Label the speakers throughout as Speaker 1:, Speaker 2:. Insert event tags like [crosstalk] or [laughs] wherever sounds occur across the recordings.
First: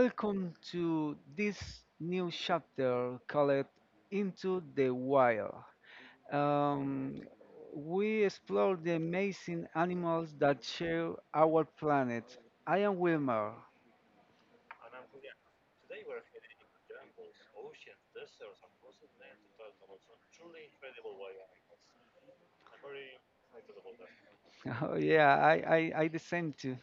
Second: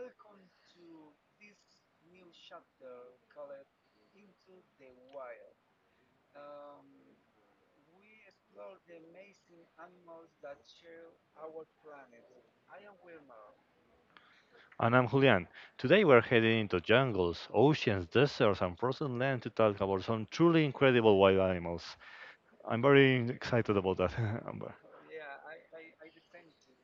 Speaker 1: welcome to this new chapter called Into the Wild. Um, we explore the amazing animals that share our planet. I am Wilmer.
Speaker 2: And I'm Julian. Today we're heading into jungles, oceans, deserts, and frozen land to talk about some truly incredible wild animals. I'm very excited about that, [laughs] Amber.
Speaker 1: [laughs] Oh, yeah, I the same too.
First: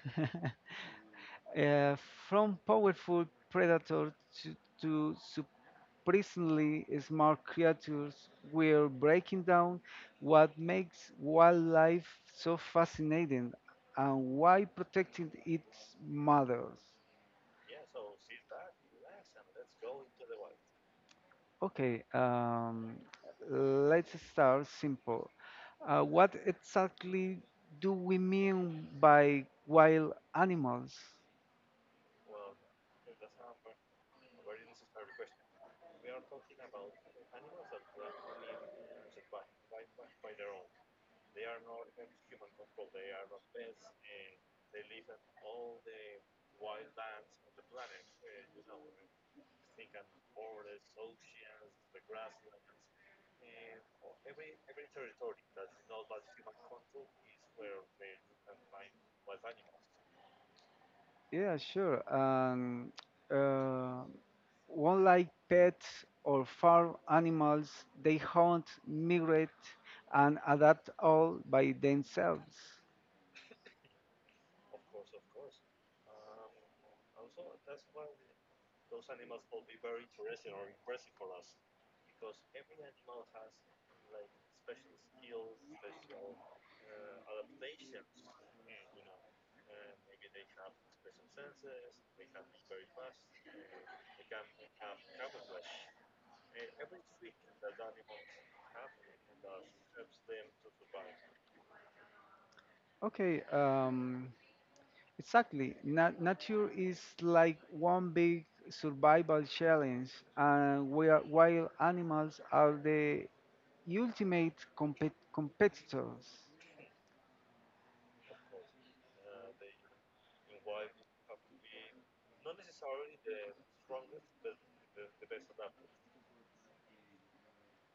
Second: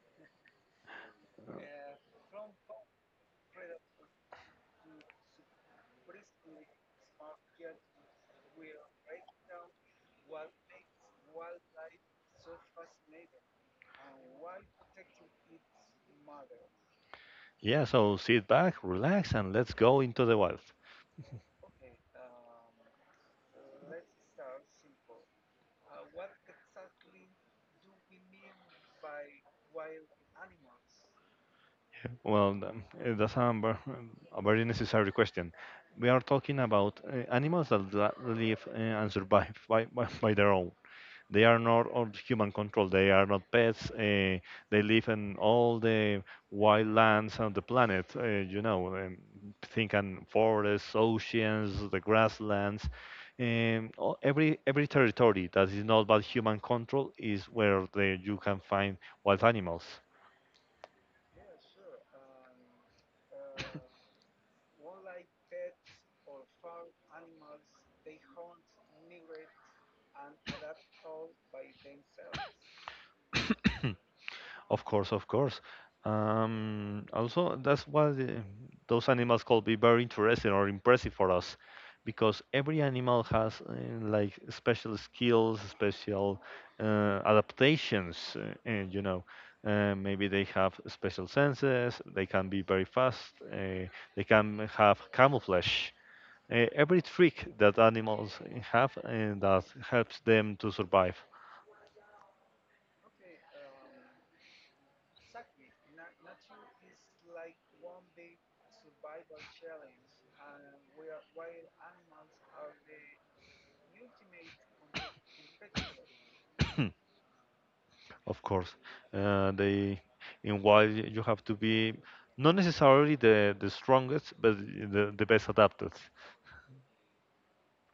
Speaker 1: [laughs] uh, from powerful predators to increasingly smart creatures were breaking down what makes wildlife so fascinating and why protecting it matters.
Speaker 2: Yeah, so sit back, relax, and let's go into the wild.
Speaker 1: Okay, um, let's start simple. What exactly do we mean by wild animals?
Speaker 2: Well, that's Amber, a very necessary question. We are talking about animals that live and survive [laughs] by their own. They are not on human control. They are not pets. They live in all the wild lands on the planet. Think on forests, oceans, the grasslands. Every territory that is not by human control is where you can find wild animals.
Speaker 1: Yeah, sure. Uh, One like pets or farm animals, they hunt, migrate, and adapt all by themselves.
Speaker 2: [coughs] Of course, of course. Also, that's why those animals could be very interesting or impressive for us, because every animal has like special skills, special adaptations. Maybe they have special senses. They can be very fast. They can have camouflage. Every trick that animals have and that helps them to survive.
Speaker 1: Okay, um, exactly. Nature is like one big survival challenge, and we are wild animals are the ultimate competitors.
Speaker 2: [clears throat] Of course, they in while you have to be not necessarily the strongest, but the best adapted.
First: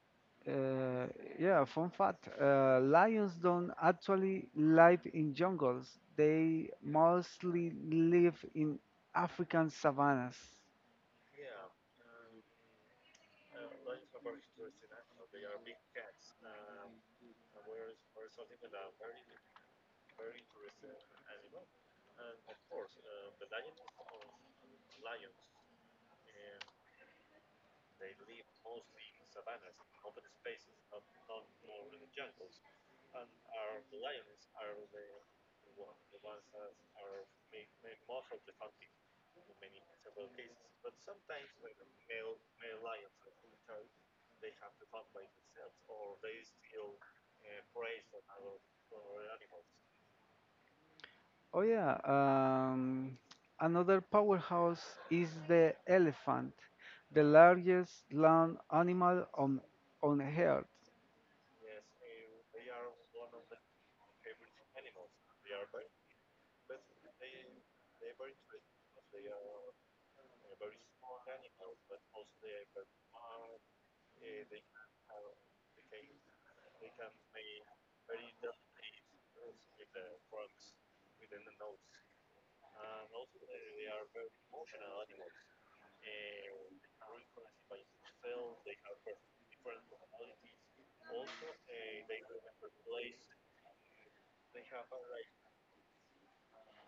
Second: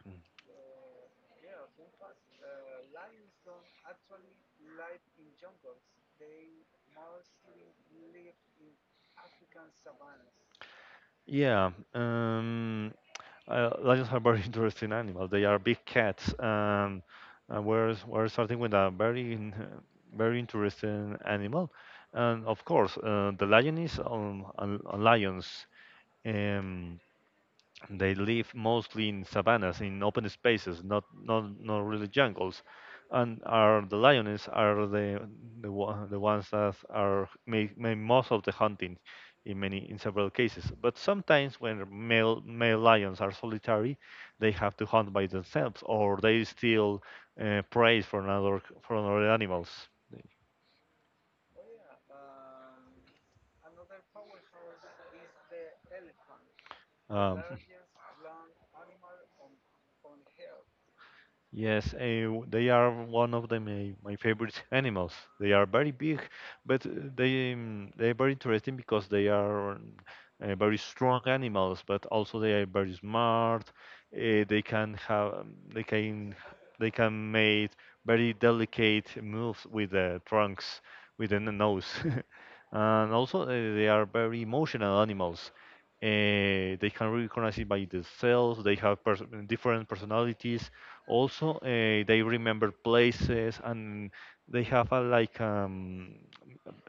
Speaker 2: Mm.
Speaker 1: Uh, yeah, fun fact. Lions don't actually live in jungles. They mostly live in African savannas.
Speaker 2: Yeah, lions are very [laughs] interesting animals. They are big cats, and we're starting with a very interesting animal, and of course, the lion is on lions. Um, They live mostly in savannas, in open spaces, not really jungles. And are the lioness are the ones that are make most of the hunting in several cases. But sometimes when male lions are solitary, they have to hunt by themselves, or they steal prey from other animals.
Speaker 1: Oh, yeah. Another powerhouse is the elephant, the
Speaker 2: Um,
Speaker 1: largest land animal on Earth.
Speaker 2: Yes, they are one of my favorite animals. They are very big, but they are very interesting because they are very strong animals. But also they are very smart. They can have they can They can make very delicate moves with the trunks, with the nose, [laughs] and also they are very emotional animals. They can recognize it by themselves. They have pers different personalities. Also, they remember places and they have a like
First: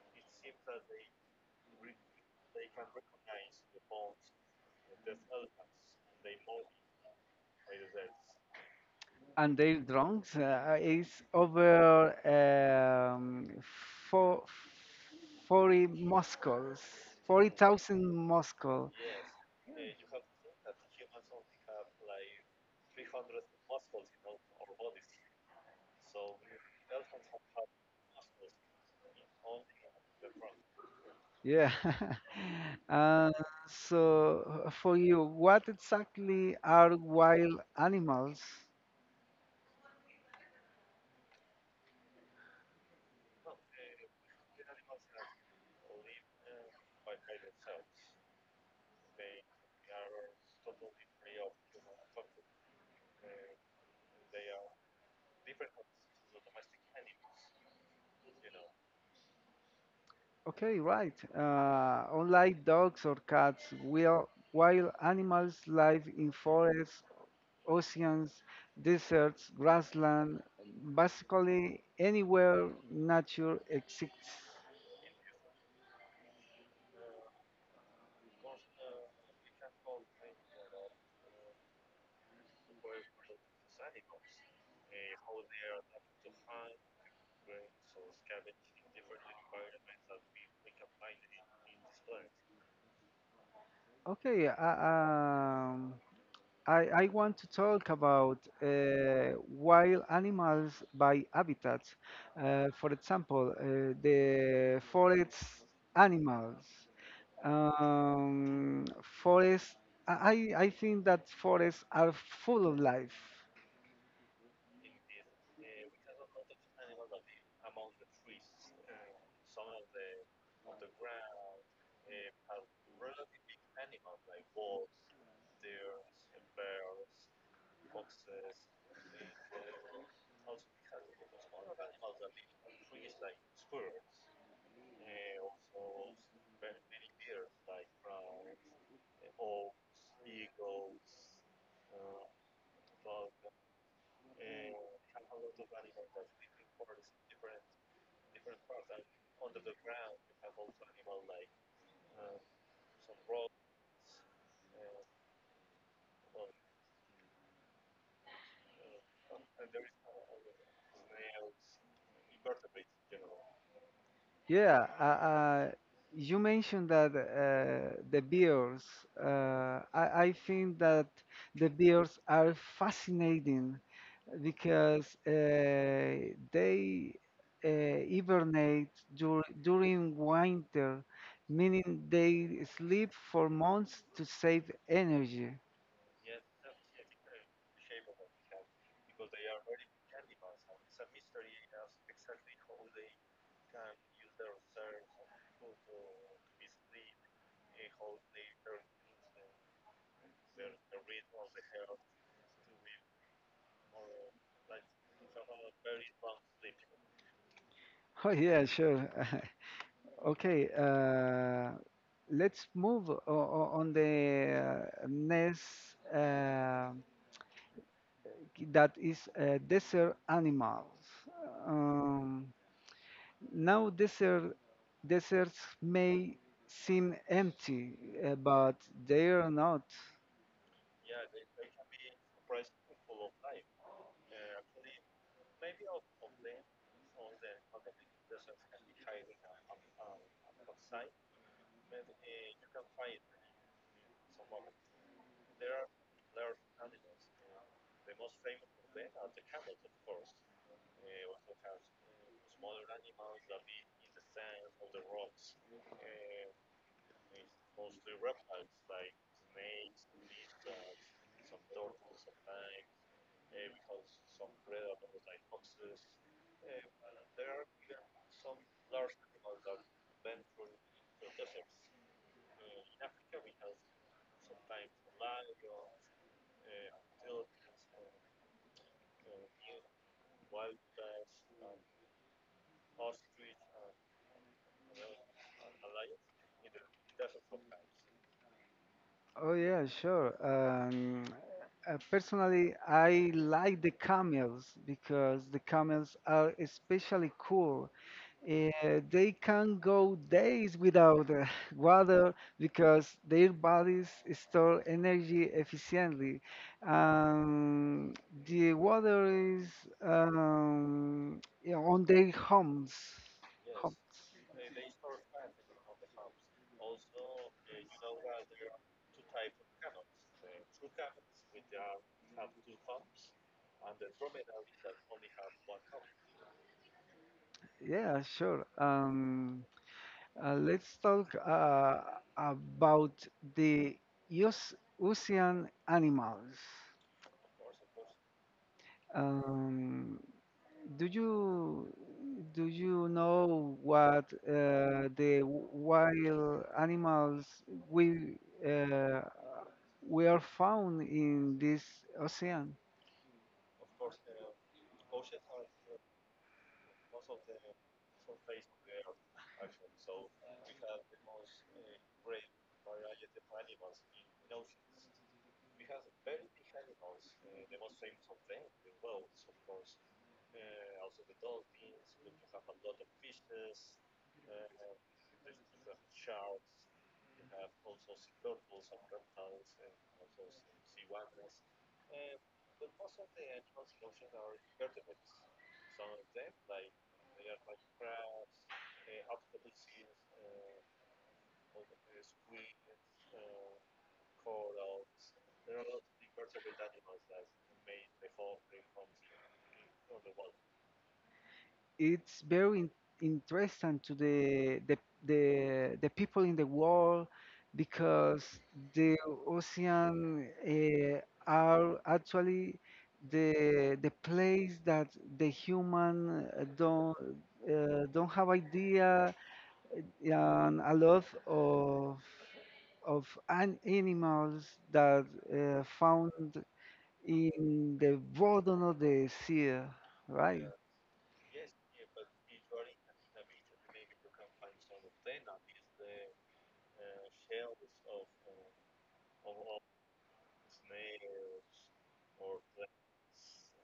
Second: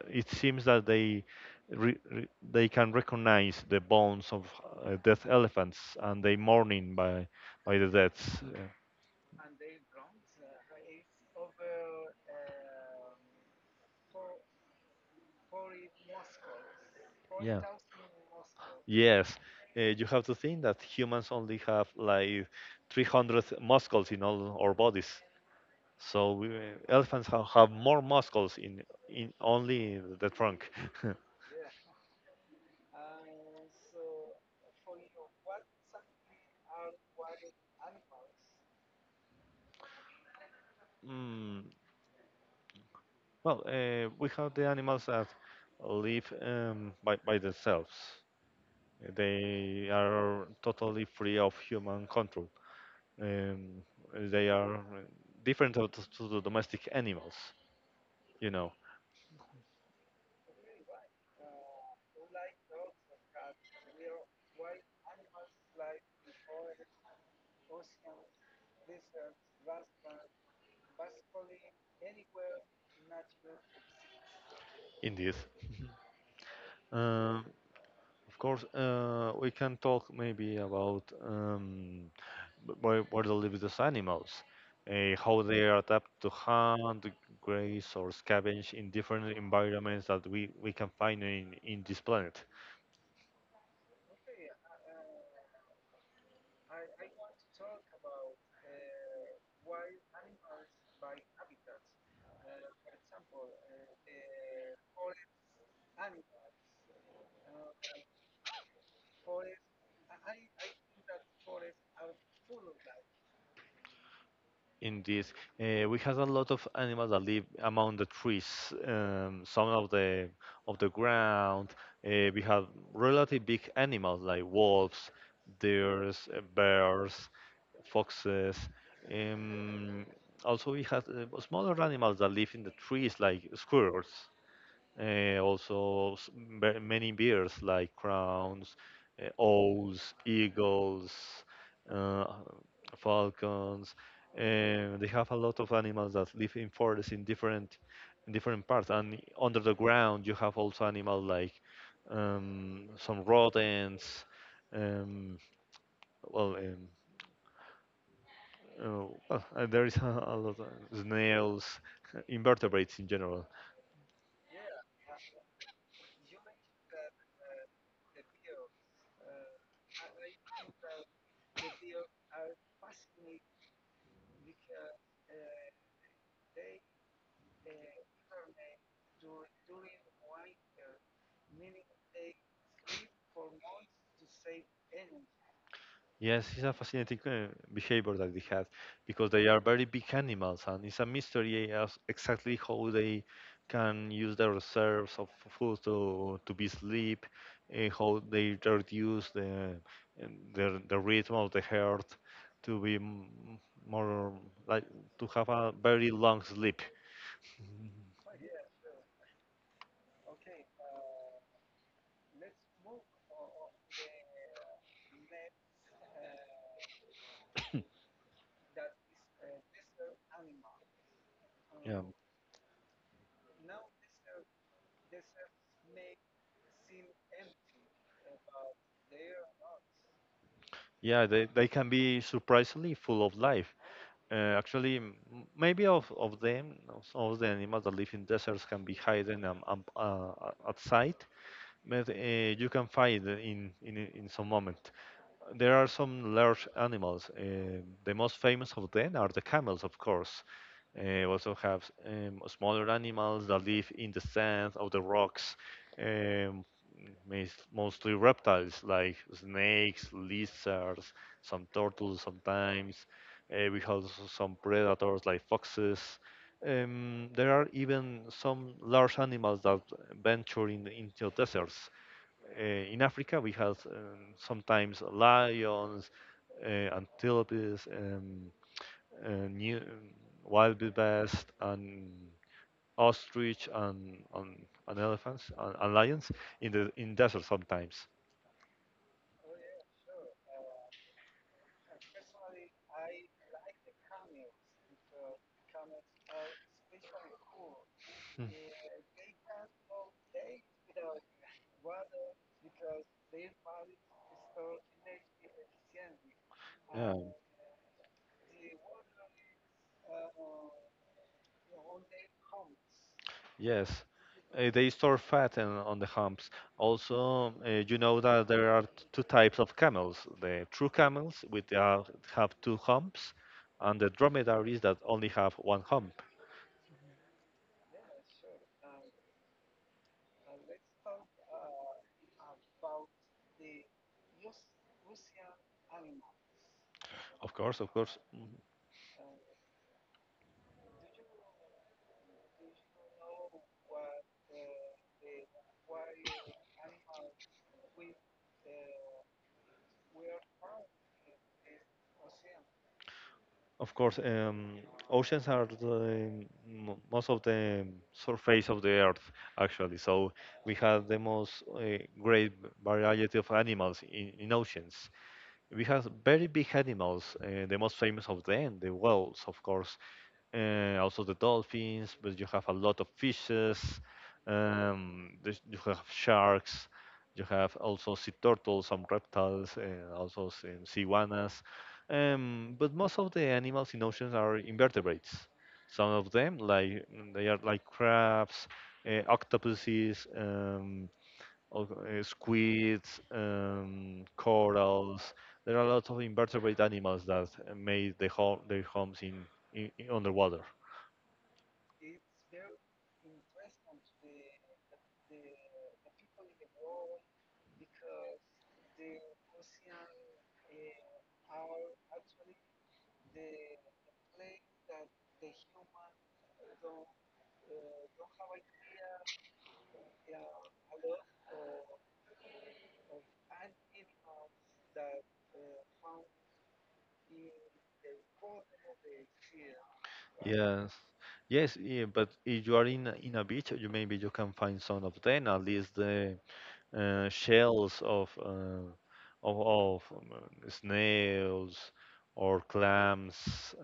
Speaker 2: it seems that re, re, they can recognize the bones of dead elephants and they mourning by the deaths.
Speaker 1: And their drones is over four, 40 Moscows,
Speaker 2: Yeah.
Speaker 1: 40,000 Moscow.
Speaker 2: Yes, you have to think that humans only have like 300 muscles in all our bodies. So we, elephants have more muscles in only the trunk. [laughs]
Speaker 1: Yes. Yeah. [laughs] Uh, for you, what exactly are wild animals?
Speaker 2: Mm, well, we have the animals that live by themselves. They are totally free of human control. Um, they are different to the domestic animals, you know,
Speaker 1: Okay, right. Unlike dogs or cats, will wild animals live in forests, oceans, deserts, grassland, basically anywhere nature exists.
Speaker 2: in this. Um, Of course, we can talk maybe about where they live these animals, how they are adapt to hunt, graze, or scavenge in different environments that we can find in this planet.
Speaker 1: Okay, uh, um, I want to talk about wild animals by habitats. For example, the forest animals. Um, forest, I, I think that forests are full of life.
Speaker 2: In this, we have a lot of animals that live among the trees, some of the ground. We have relatively big animals like wolves, deers, bears, foxes. Um, also, we have smaller animals that live in the trees, like squirrels. Also, many birds like crowns, owls, eagles, uh, falcons. And they have a lot of animals that live in forests in different parts. And under the ground, you have also animals like some rodents. Um, well, um, [laughs] there is [laughs] a lot of snails, [laughs] invertebrates in general.
Speaker 1: Yeah, uh, uh, you mentioned that the beers. I think that the beers are fascinating because they hibernate during winter, meaning they sleep for months to save energy. [laughs]
Speaker 2: Yes, it's a fascinating behavior that they have because they are very big animals, and it's a mystery as exactly how they can use their reserves of food to be sleep, how they reduce the rhythm of the heart to be m- more like to have a very long sleep. [laughs] Mhm.
Speaker 1: Oh, yeah, sure. [laughs] Okay, uh, let's move on the next. um that is desert animals.
Speaker 2: Yeah.
Speaker 1: Um, now deserts may seem empty, but they are not.
Speaker 2: Yeah, they can be surprisingly full of life. Actually, of them, of some of the animals that live in deserts can be hidden at sight, but you can find in some moment. There are some large animals. The most famous of them are the camels, of course. We also have smaller animals that live in the sand or the rocks, um, mostly reptiles like snakes, lizards, some turtles sometimes. We have some predators like foxes. There are even some large animals that venture into deserts. In Africa, we have sometimes lions and antelopes. New Wild best and ostrich and elephants and lions in the in desert sometimes.
Speaker 1: Oh, yeah, sure. Personally, I like the camels because the camels are especially cool.
Speaker 2: Hmm.
Speaker 1: They can go days without [laughs] water because their bodies store energy efficiently.
Speaker 2: Yeah,
Speaker 1: Um, the water is yeah, on their homes. Homes.
Speaker 2: yes. They store fat on the humps. Also, you know that there are two types of camels: the true camels, which are, have two humps, and the dromedaries that only have one hump.
Speaker 1: Yeah, sure. Let's talk about the os- ocean animals.
Speaker 2: Of course, of course.
Speaker 1: Um, Do you do you know what wild animals we uh, we are found in this ocean?
Speaker 2: Of course, oceans are most of the surface of the earth, actually. So we have the most great variety of animals in oceans. We have very big animals. The most famous of them, the whales, of course also the dolphins, but you have a lot of fishes. There's- you have sharks. You have also sea turtles, some reptiles, and also some sea iguanas. But most of the animals in oceans are invertebrates. Some of them, they are like crabs, octopuses, squids, corals. There are a lot of invertebrate animals that made their homes in underwater.
Speaker 1: It's very interesting to the people in the world because the ocean are actually the place that the human don't have idea and a lot of an animals that found in the bottom of the sea, right?
Speaker 2: Yes, yes, yeah, but if you are in a beach, you maybe you can find some of them, at least the shells of of snails or clams.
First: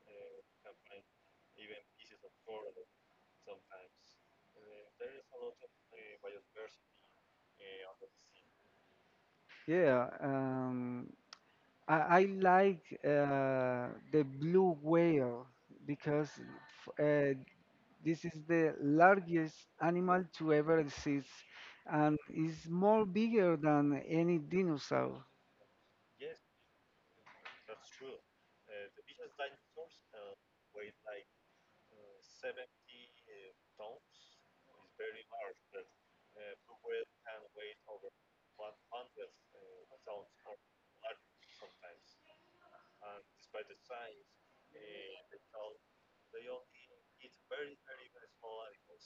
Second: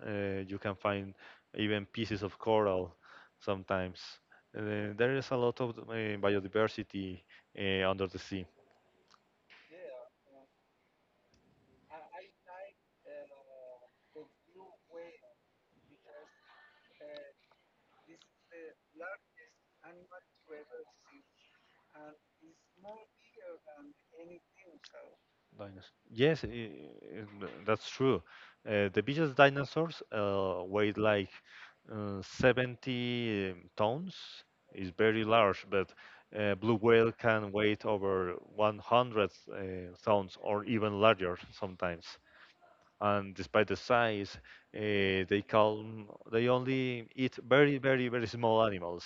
Speaker 2: You can find even pieces of coral sometimes. There is a lot of biodiversity under the sea.
Speaker 1: Yeah, um, I like the blue whale because this is the largest animal to ever exist and is more bigger than any dinosaur.
Speaker 2: Dinosaurs. Yes, that's true. The biggest dinosaurs weighed like 70 tons. Is very large, but blue whale can weigh over 100 tons or even larger sometimes. And despite the size, uh, they calm, they only eat very, very, very small animals.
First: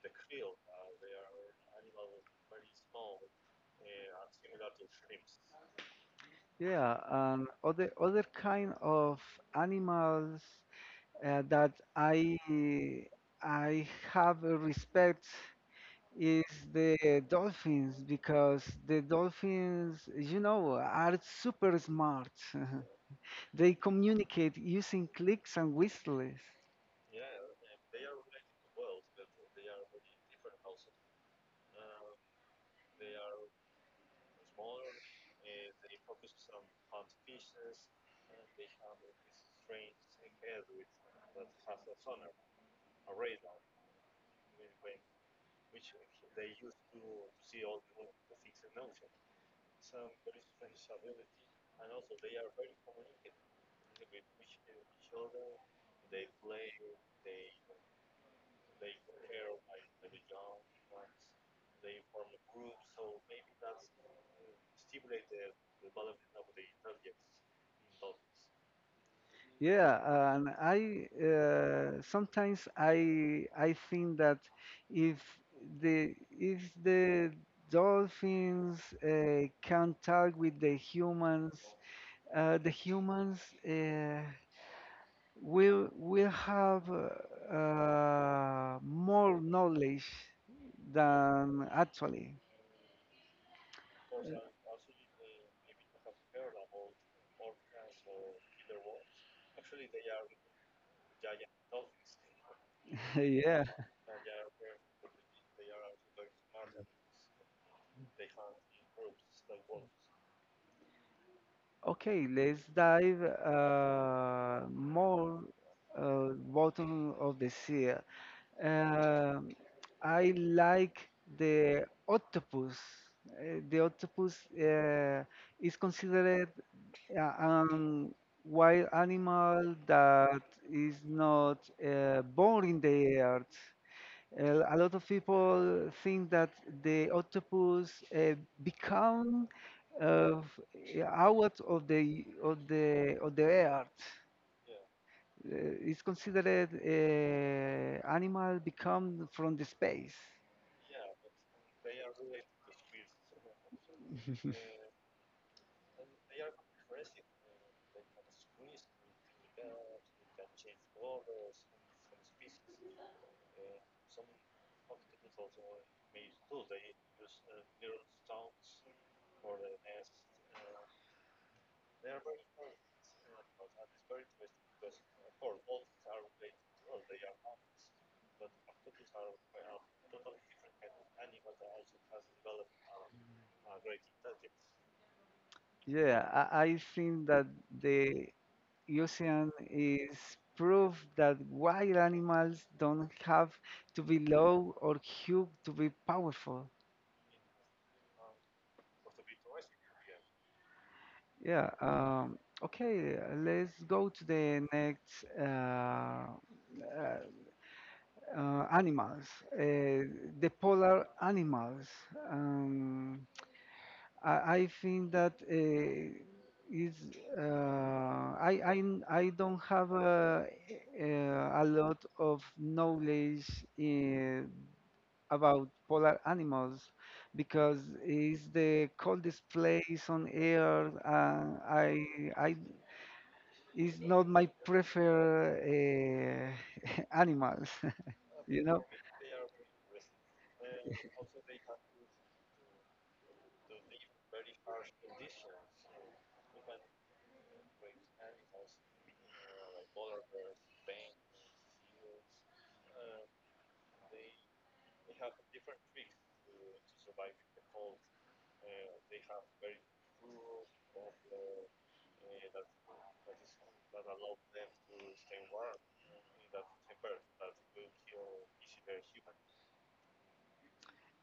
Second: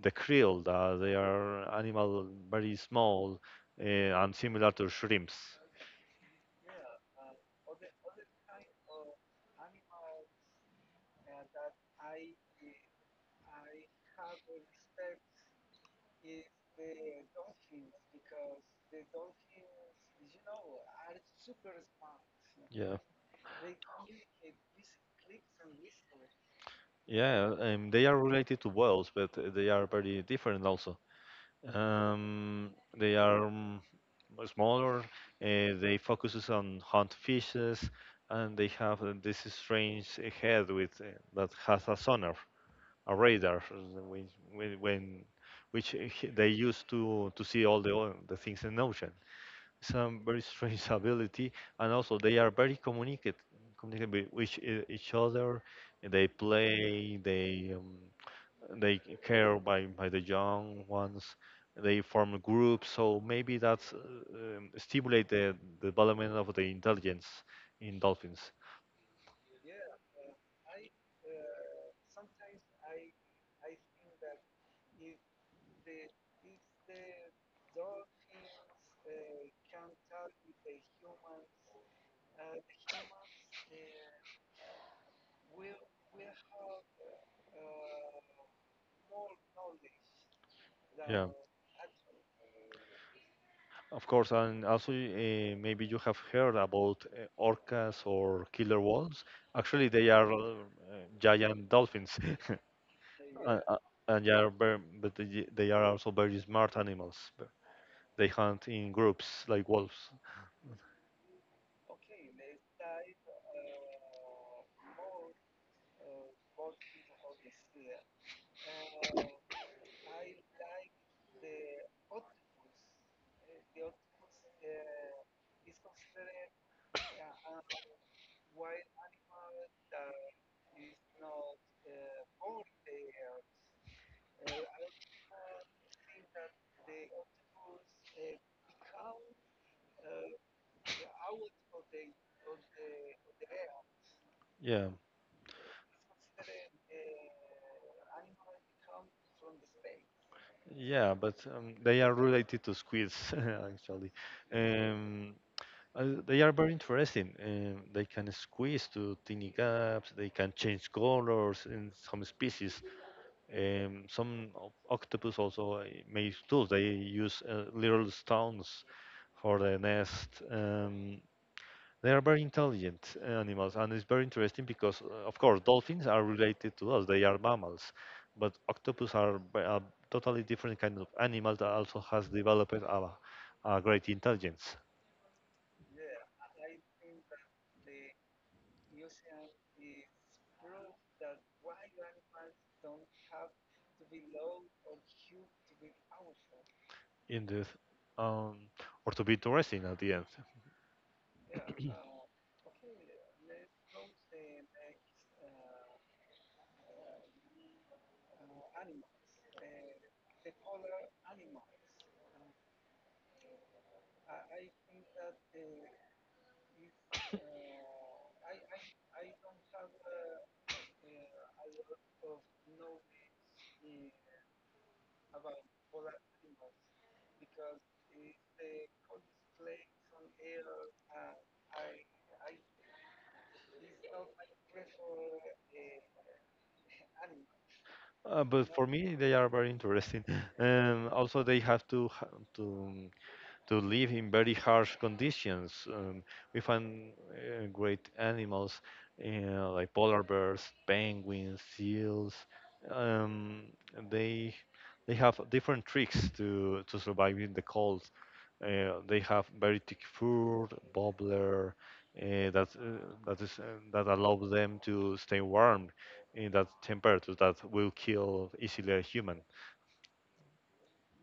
Speaker 2: The krill, they are animal very small and similar to shrimps.
Speaker 1: Yeah, and other kind of animals that I have a respect is the dolphins because the dolphins, you know, are super smart.
Speaker 2: Yeah,
Speaker 1: [laughs] They communicate using clicks and whistles.
Speaker 2: yeah, they are related to whales, but they are very different also. Um, they are smaller. They focuses on hunt fishes, and they have this strange head with that has a sonar, a radar, which when which they use to see all the things in the ocean. Some very strange [laughs] ability, and also they are very communicate with each other. They play, they care by the young ones. They form groups, so maybe that's stimulate the development of the intelligence in dolphins.
Speaker 1: Yeah, and I sometimes I think that if if the dolphins can talk with the humans, uh, the humans. Uh, will have more knowledge
Speaker 2: Yeah,
Speaker 1: than actually.
Speaker 2: of course, and
Speaker 1: Uh,
Speaker 2: also maybe you have heard about orcas or killer whales. Actually, they are giant dolphins. [laughs] Uh,
Speaker 1: [laughs] yeah.
Speaker 2: uh, and they are very, but they are also very smart animals. But they hunt in groups like wolves.
Speaker 1: Okay, let's dive more bottom of the sea. Um, I like the octopus. The octopus is considered uh, um, wild animal that is not born in the earth. A lot of people think that the octopus become of, out of the earth
Speaker 2: Yeah,
Speaker 1: uh, is considered animal become from the space.
Speaker 2: yeah, but they are related to squids [laughs] actually. Um, they are very interesting. They can squeeze to tiny gaps. They can change colors in some species. Some octopus also make tools. They use little stones for the nest. They are very intelligent animals, and it's very interesting because, of course, dolphins are related to us. They are mammals, but octopus are a totally different kind of animal that also has developed a great intelligence
Speaker 1: I think that the ocean is proof that wild animals don't have to be low or huge to be powerful.
Speaker 2: in this, um, or to be interesting at the end.
Speaker 1: Yeah. Okay, let's go to the next animals. Uh, the polar animals. Um, I, I think that is uh, I, I I don't have a lot of knowledge uh, about polar animals because it's the coldest place on Earth. And I it's not my preferred [laughs] animals, [laughs] you
Speaker 2: But
Speaker 1: know.
Speaker 2: for me, they are very interesting. [laughs] Also, they have to live in very harsh conditions. We find great animals like polar bears, penguins, seals. Um, they they have different tricks to survive in the cold. They have very thick fur, bubbler, that allows them to stay warm in that temperature that will kill easily a human.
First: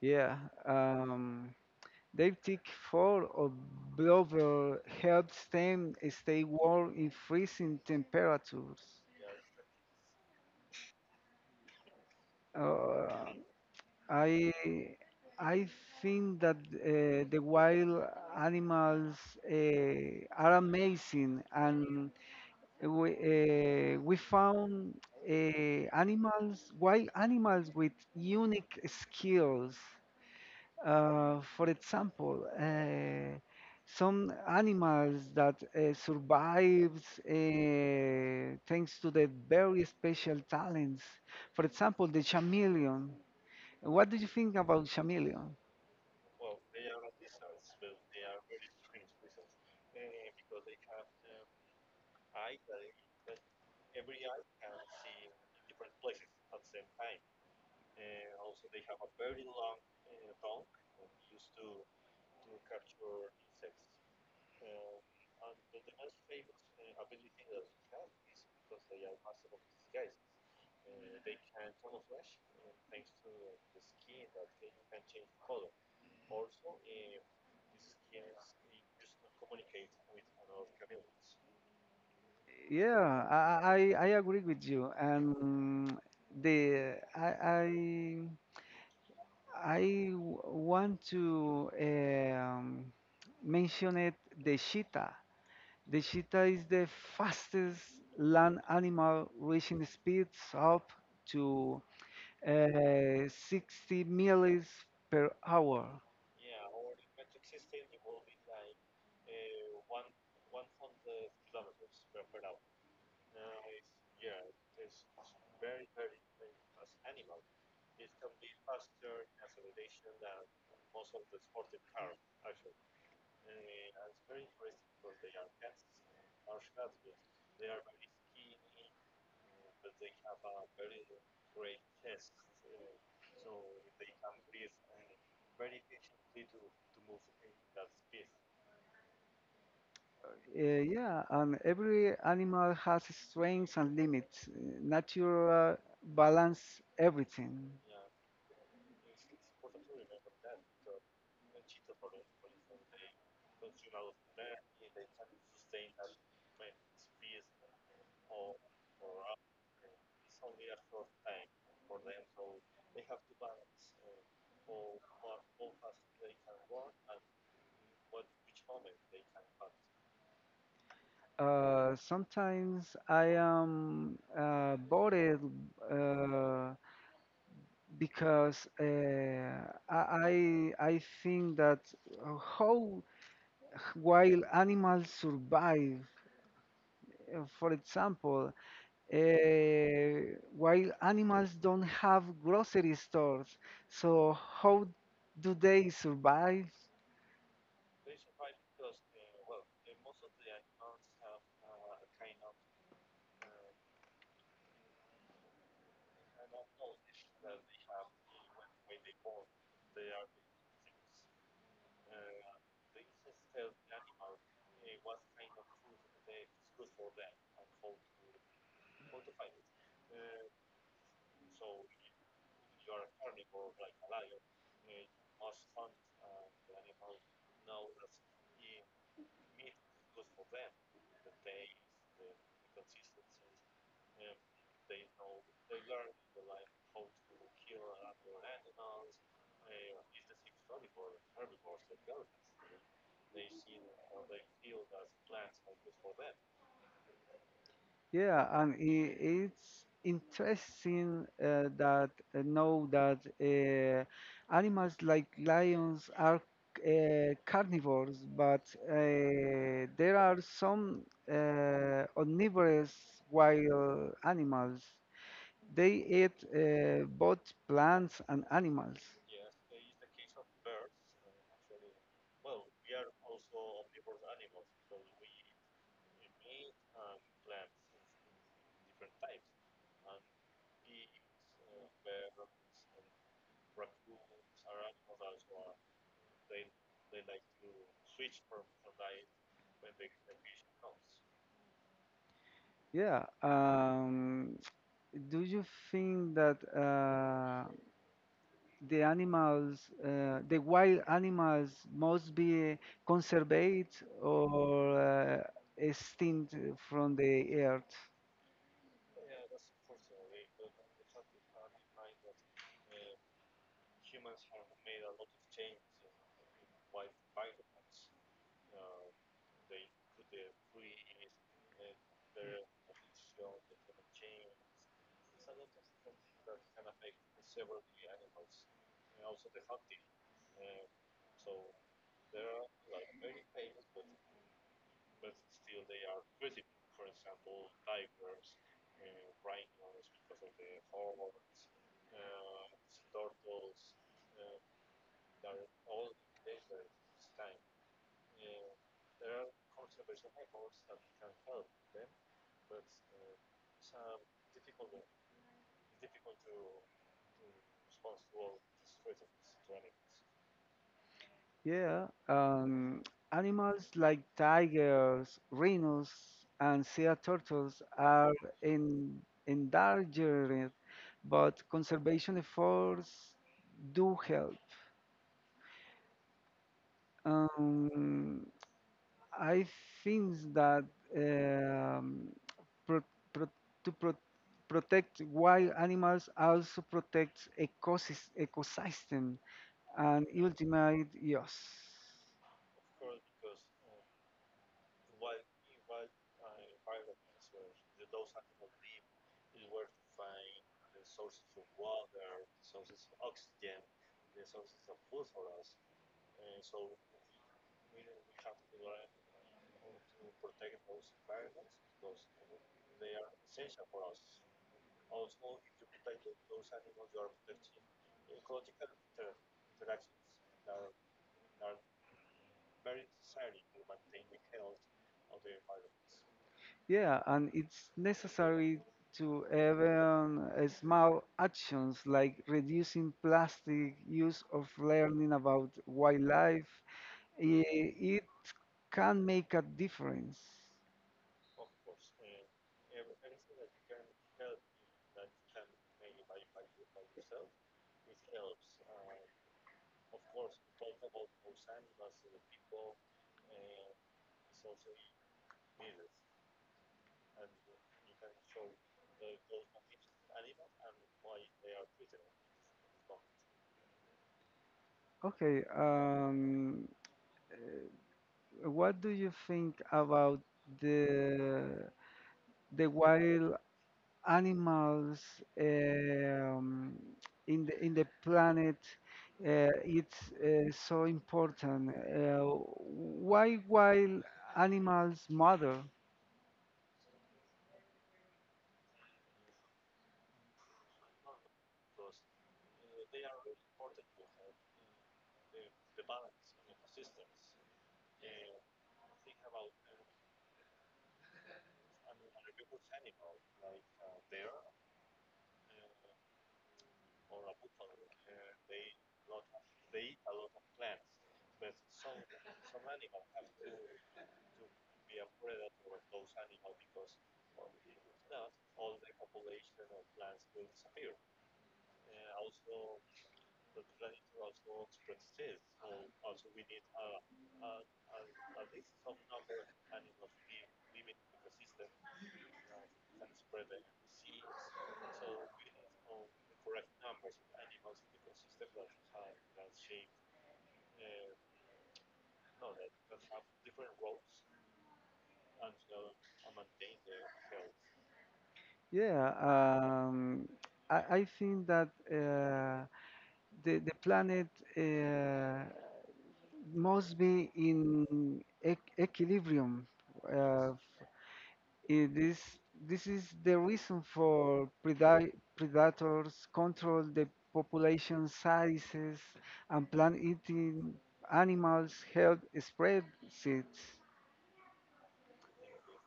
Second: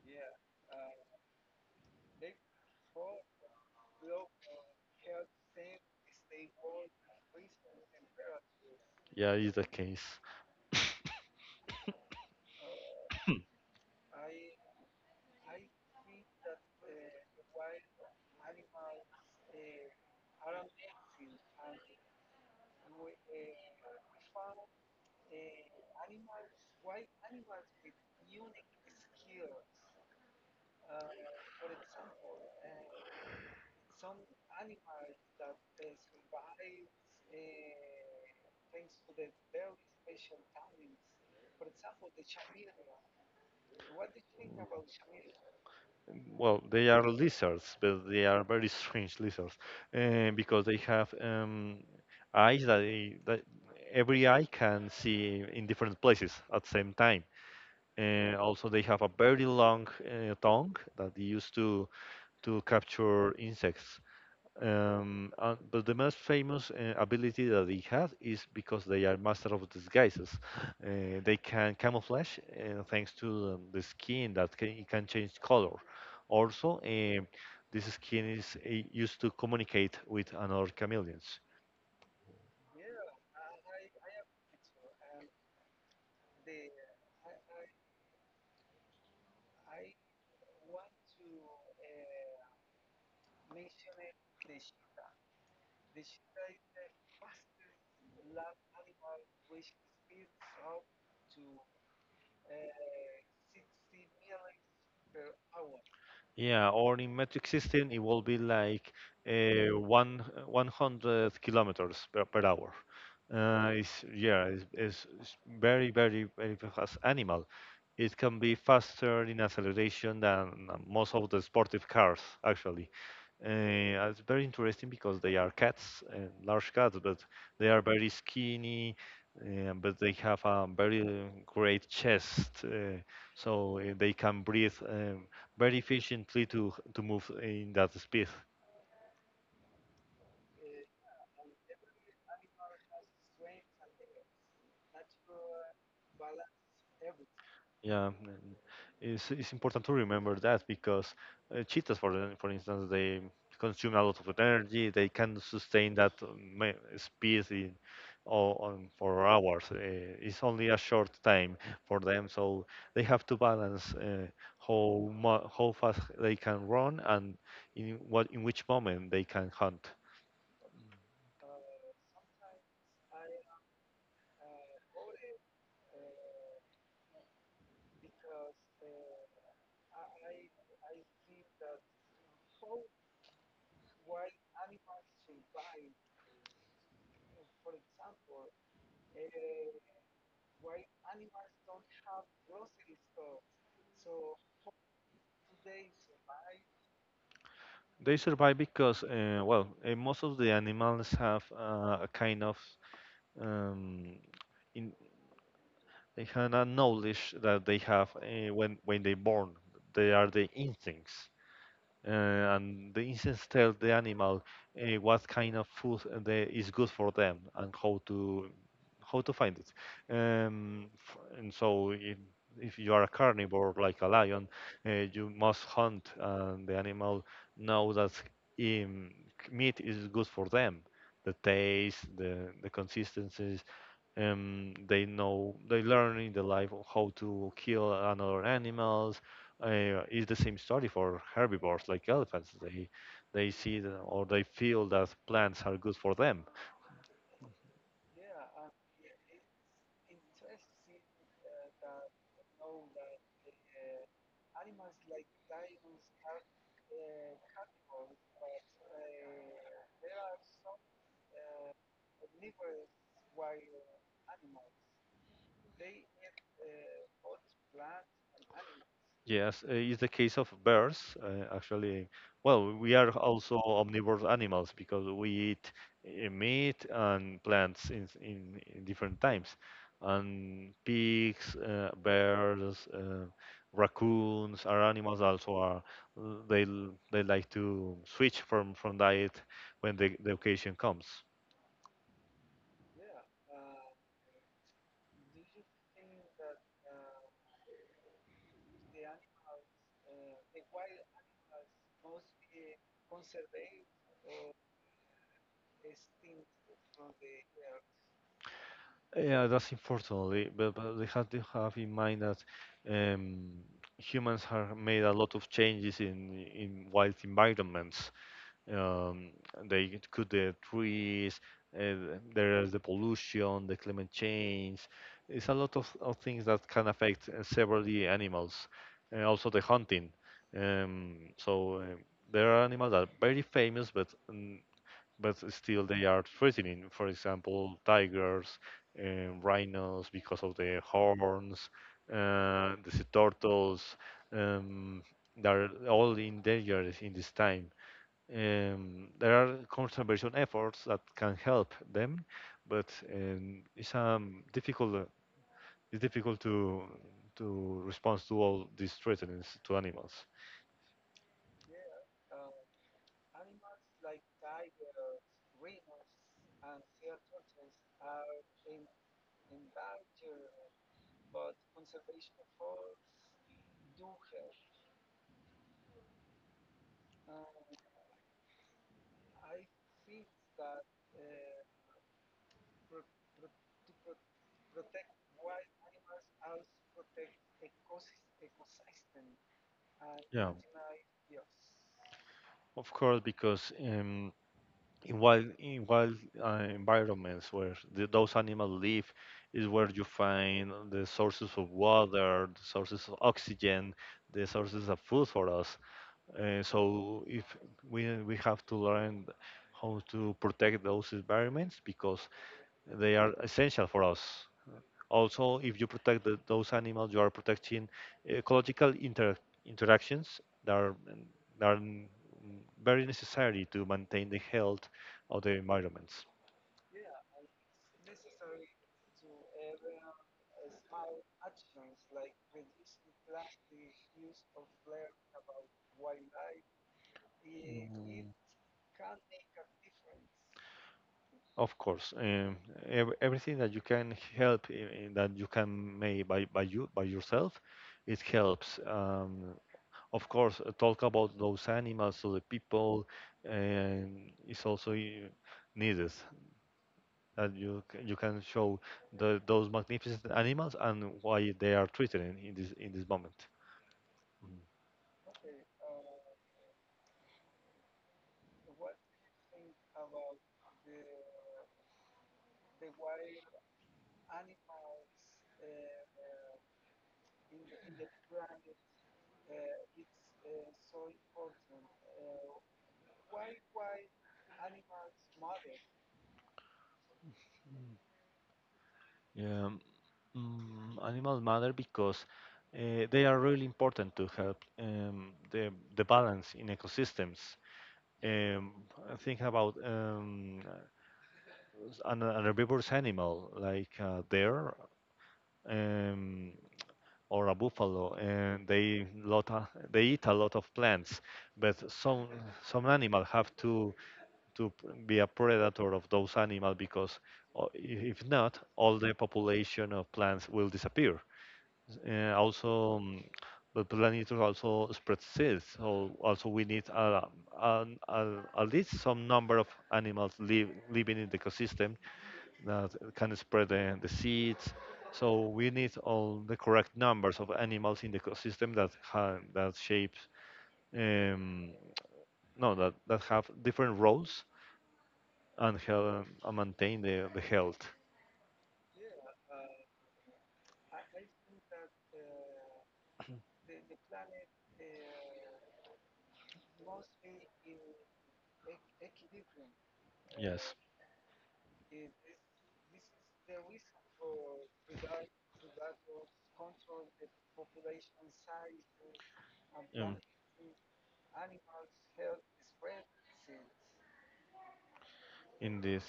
Speaker 1: Yeah. Um, They take four or blubber help them stay warm in freezing temperatures.
Speaker 2: Yeah, is the case.
Speaker 1: Uh, I I think that the wild animals uh, are amazing, and we found uh, wild animals with unique skills. For example, some animals that survives thanks to their very special talents. For example, the chameleon. What do you think about chameleon?
Speaker 2: Well, they are lizards, but they are very strange lizards, because they have eyes that every eye can see in different places at the same time. And also, they have a very long tongue that they use to capture insects. But the most famous ability that they have is because they are master of disguises. They can camouflage thanks to the skin that it can change color. Also, this skin is used to communicate with another chameleons.
Speaker 1: Yeah, I agree with you. And the I I, I w- want to mention it the cheetah. The cheetah is the fastest land animal, reaching speeds up to 60 miles per hour.
Speaker 2: Yeah, or in metric system, it will be like one 100 kilometers per hour. It's, yeah, it's very fast animal. It can be faster in acceleration than most of the sportive cars, actually. It's very interesting because they are cats, large cats, but they are very skinny, but they have a very great chest, so they can breathe very efficiently to move in that speed.
Speaker 1: Yeah, and every animal has strengths and limits. Nature balance everything.
Speaker 2: Yeah, and it's important to remember that because cheetahs, for instance, they consume a lot of energy. They can sustain that speed on for hours. It's only a short time for them, so they have to balance how fast they can run and in which moment they can hunt.
Speaker 1: Sometimes I am bored uh, because I think that how while animals survive. For example, uh, while animals don't have grocery stores, so how do they survive?
Speaker 2: They survive because, most of the animals have a kind of um, in they have a knowledge that they have when they born. They are the instincts and the insects tell the animal what kind of food is good for them and how to find it. F- and So, if you are a carnivore like a lion, you must hunt, and the animal know that um, meat is good for them. The taste, the consistency, they know they learn in the life of how to kill another animals. It's the same story for herbivores like elephants. They see the, or they feel that plants are good for them.
Speaker 1: Yeah, and it's interesting that know that animals like lions are carnivores, but there are some omnivorous wild animals. They eat both plants and animals.
Speaker 2: Yes, it's the case of bears. Actually, well, we are also omnivore animals because we eat meat and plants in different times. And pigs, bears, raccoons are animals also are they like to switch from diet when the occasion comes.
Speaker 1: Yeah. Do you think that the animals, the wild animals, must be conserved or extinct from the earth?
Speaker 2: Yeah, that's unfortunately, but they have to have in mind that um, humans have made a lot of changes in wild environments. Um, they cut the trees, there is the pollution, the climate change. It's a lot of things that can affect severely animals, and also the hunting. Um, so uh, there are animals that are very famous, but still they are threatening. For example, tigers and rhinos because of their horns, the sea turtles. Um, they're all endangered in this time. There are conservation efforts that can help them, but it's difficult. It's difficult to respond to all these threats to animals.
Speaker 1: Yeah, um, Animals like tigers, rhinos, and sea turtles are in, endangered, but conservation efforts do help. Um, I think that um, pro pro to pro protect wild animals also protects ecosystem and
Speaker 2: Yeah.
Speaker 1: ultimate use.
Speaker 2: Of course, because in wild environments where those animals live is where you find the sources of water, the sources of oxygen, the sources of food for us. So if we have to learn how to protect those environments because they are essential for us. Also, if you protect those animals, you are protecting ecological interactions that are very necessary to maintain the health of the environments.
Speaker 1: Yeah, and it's necessary to even small actions like reducing plastic use of learning about wildlife. i- It can make a difference.
Speaker 2: Of course, ev everything that you can help that you can make by yourself, it helps. Of course, talk about those animals to the people is also needed. And you can show those magnificent animals and why they are treated in this moment.
Speaker 1: Okay, um, what do you think about the the wild animals um, in the planet it's so important. Why wild animals matter?
Speaker 2: Mhm. Animals matter because they are really important to help the balance in ecosystems. Um, I think about an herbivorous animal like a deer um, or a buffalo, and they eat a lot of plants, but some animal have to be a predator of those animals because uh, if not, all the population of plants will disappear. Also, the planet will also spread seeds. So also we need a, at least some number of animals live, living in the ecosystem that can spread the seeds. So we need all the correct numbers of animals in the ecosystem that shapes um, no that, that have different roles and help and maintain the health.
Speaker 1: Yeah, um, I think that the planet uh, must be in equilibrium. Uh,
Speaker 2: Yes.
Speaker 1: Eh, this this is the reason for predators control the population sizes and
Speaker 2: um,
Speaker 1: plant-eating animals help spread seeds.
Speaker 2: in this.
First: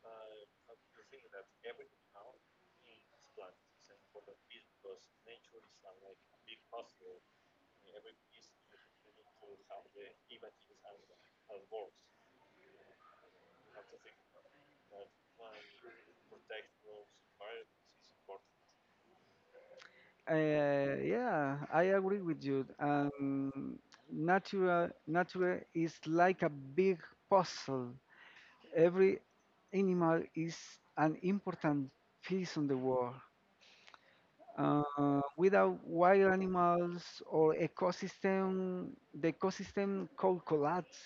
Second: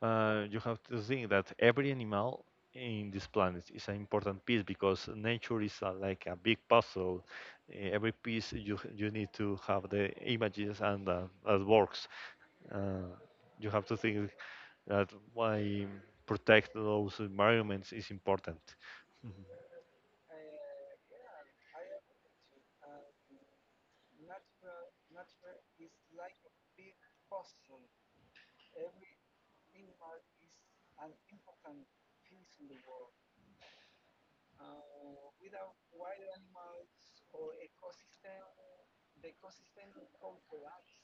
Speaker 2: You have to think that every animal in this planet is an important piece because nature is like a big puzzle. Every piece you need to have the images and that works. Uh, you have to think that why protect those environments is important.
Speaker 1: Yeah, I agree with you. Nature is like a big puzzle. Every animal is an important piece on the world. Without wild animals or ecosystem, the ecosystem could collapse.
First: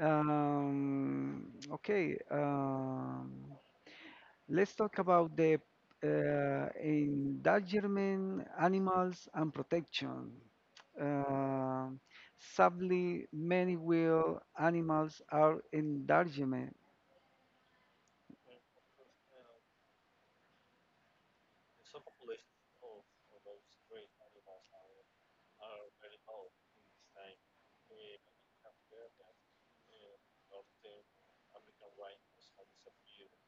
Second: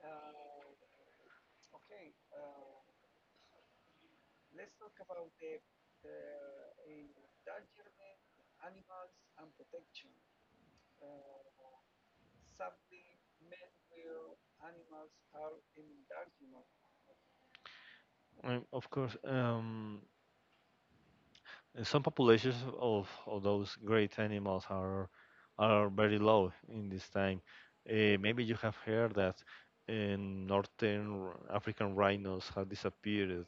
Speaker 1: Um, okay, um, let's talk about the endangerment, animals, and protection. Uh, Sadly, many wild animals are endangered.
Speaker 2: And of course, and some populations of those great animals are very low in this time. Maybe you have heard that in northern African rhinos have disappeared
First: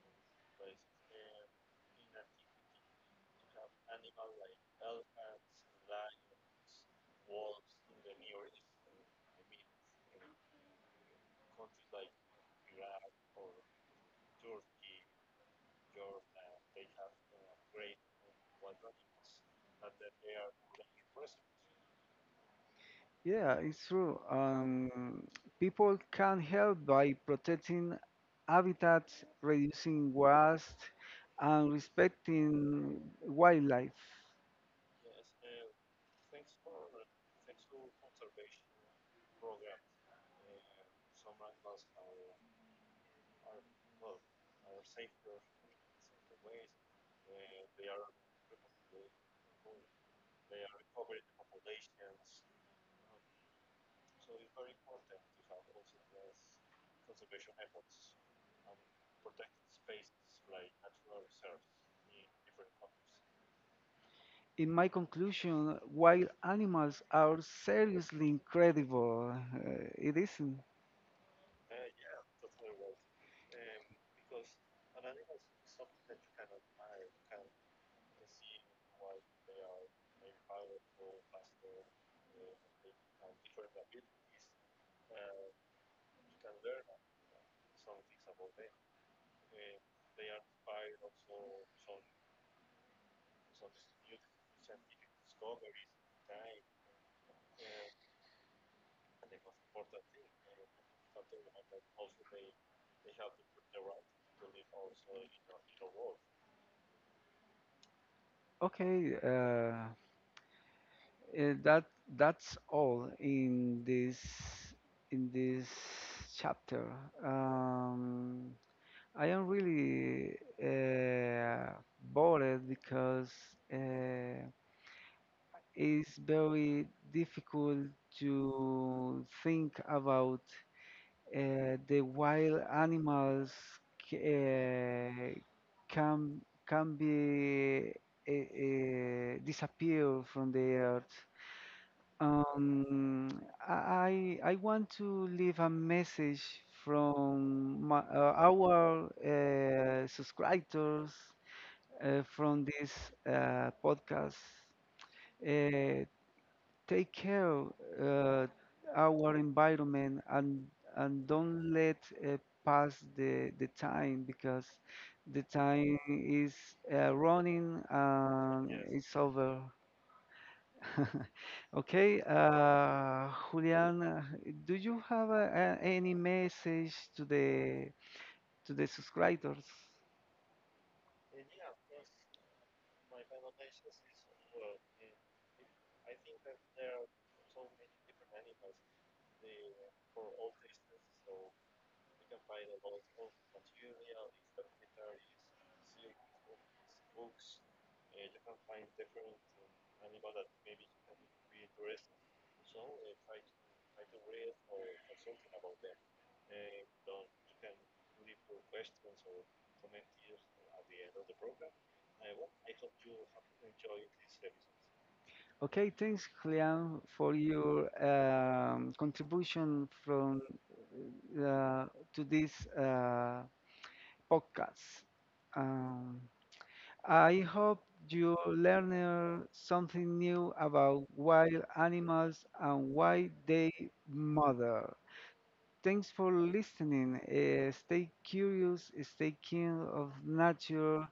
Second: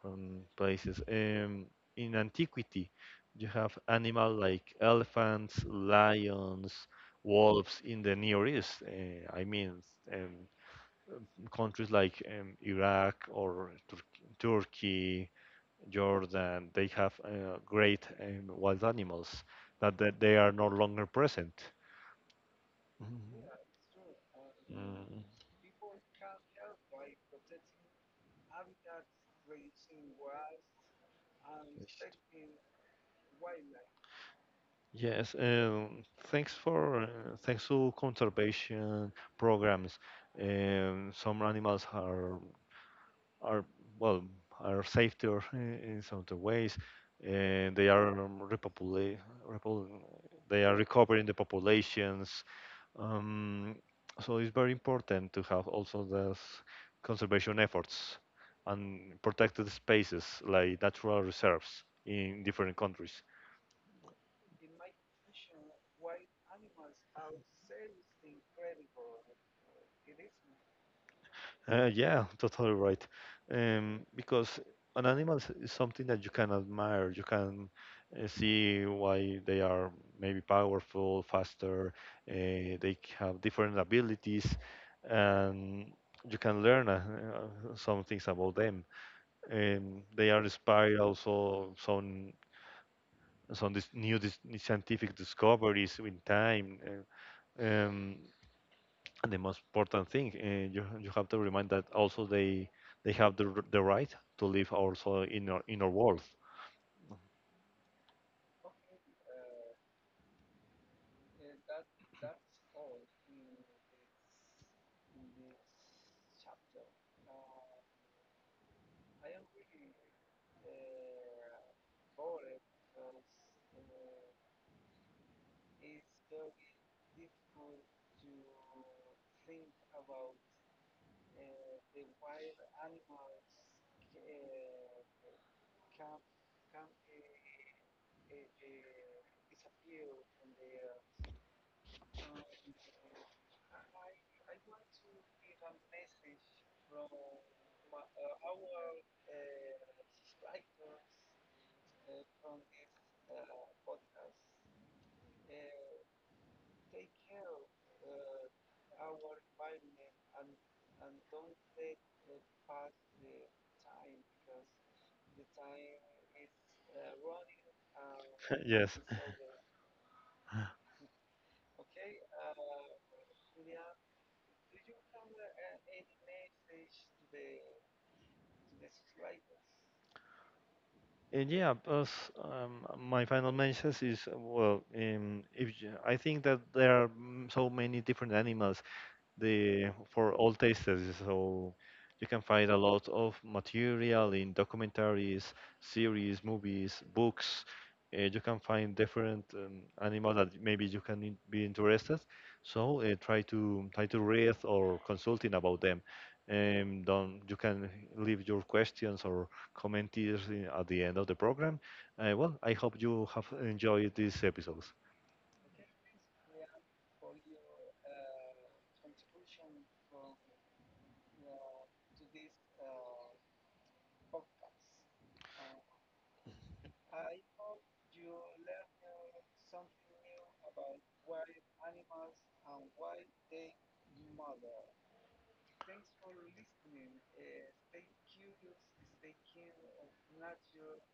Speaker 2: from places. In antiquity, you have animals like elephants, lions, wolves in the Near East. I mean, um, countries like Iraq or Turkey, Jordan, they have great wild animals that they are no longer present.
Speaker 1: Yeah,
Speaker 2: Mhm.
Speaker 1: it's true.
Speaker 2: Mm,
Speaker 1: People can help by protecting habitats, reducing waste, and
Speaker 2: yes.
Speaker 1: respecting wildlife.
Speaker 2: Yes, thanks to conservation programs, some animals are well are safer in some other ways, and they are repopulate, repopul they are recovering the populations. Um, so it's very important to have also those conservation efforts and protected spaces like natural reserves in different countries.
Speaker 1: In my conclusion, wild animals are seriously incredible. It isn't.
Speaker 2: Yeah, [laughs] totally right. Because an animal is something that you can admire. You can see why they are maybe powerful, faster. They have different abilities, and you can learn some things about them. And they are inspired also some scientific discoveries in time. Um, and the most important thing, you you have to remind that also they have the right to live also in our world.
Speaker 1: Okay, uh, eh, that that's all in this chapter. Um, I am really uh, bothered because uh, it's very difficult to think about the wild animals c- uh, can can be disappear from the earth. Um, I want to leave a message from our subscribers from this podcast. Uh, Take care uh, our environment and don't let pass the time because the time is running
Speaker 2: [laughs]
Speaker 1: and
Speaker 2: Yes.
Speaker 1: it's over. [laughs] Okay, Julian, do you have any message to the subscribers?
Speaker 2: And yeah, plus my final message is well, if you, I think that there are so many different animals the for all tastes. So you can find a lot of material in documentaries, series, movies, books. You can find different animal that maybe you can be interested. So try to read or consulting about them. Don't, You can leave your questions or comments at the end of the program. Well, I hope you have enjoyed these episodes.
Speaker 1: Okay, thanks, Julian, for your contribution from uh, to this podcast. Um, I hope you learn something new about wild animals and why they matter. Thanks for listening. Stay curious, stay keen of nature,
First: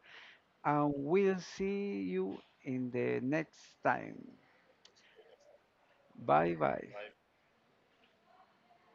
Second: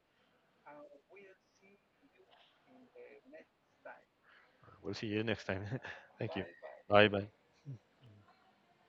Speaker 1: and we'll see you in the next time.
Speaker 2: We'll see you next time. [laughs] Thank you.
Speaker 1: Bye bye.
Speaker 2: Bye bye.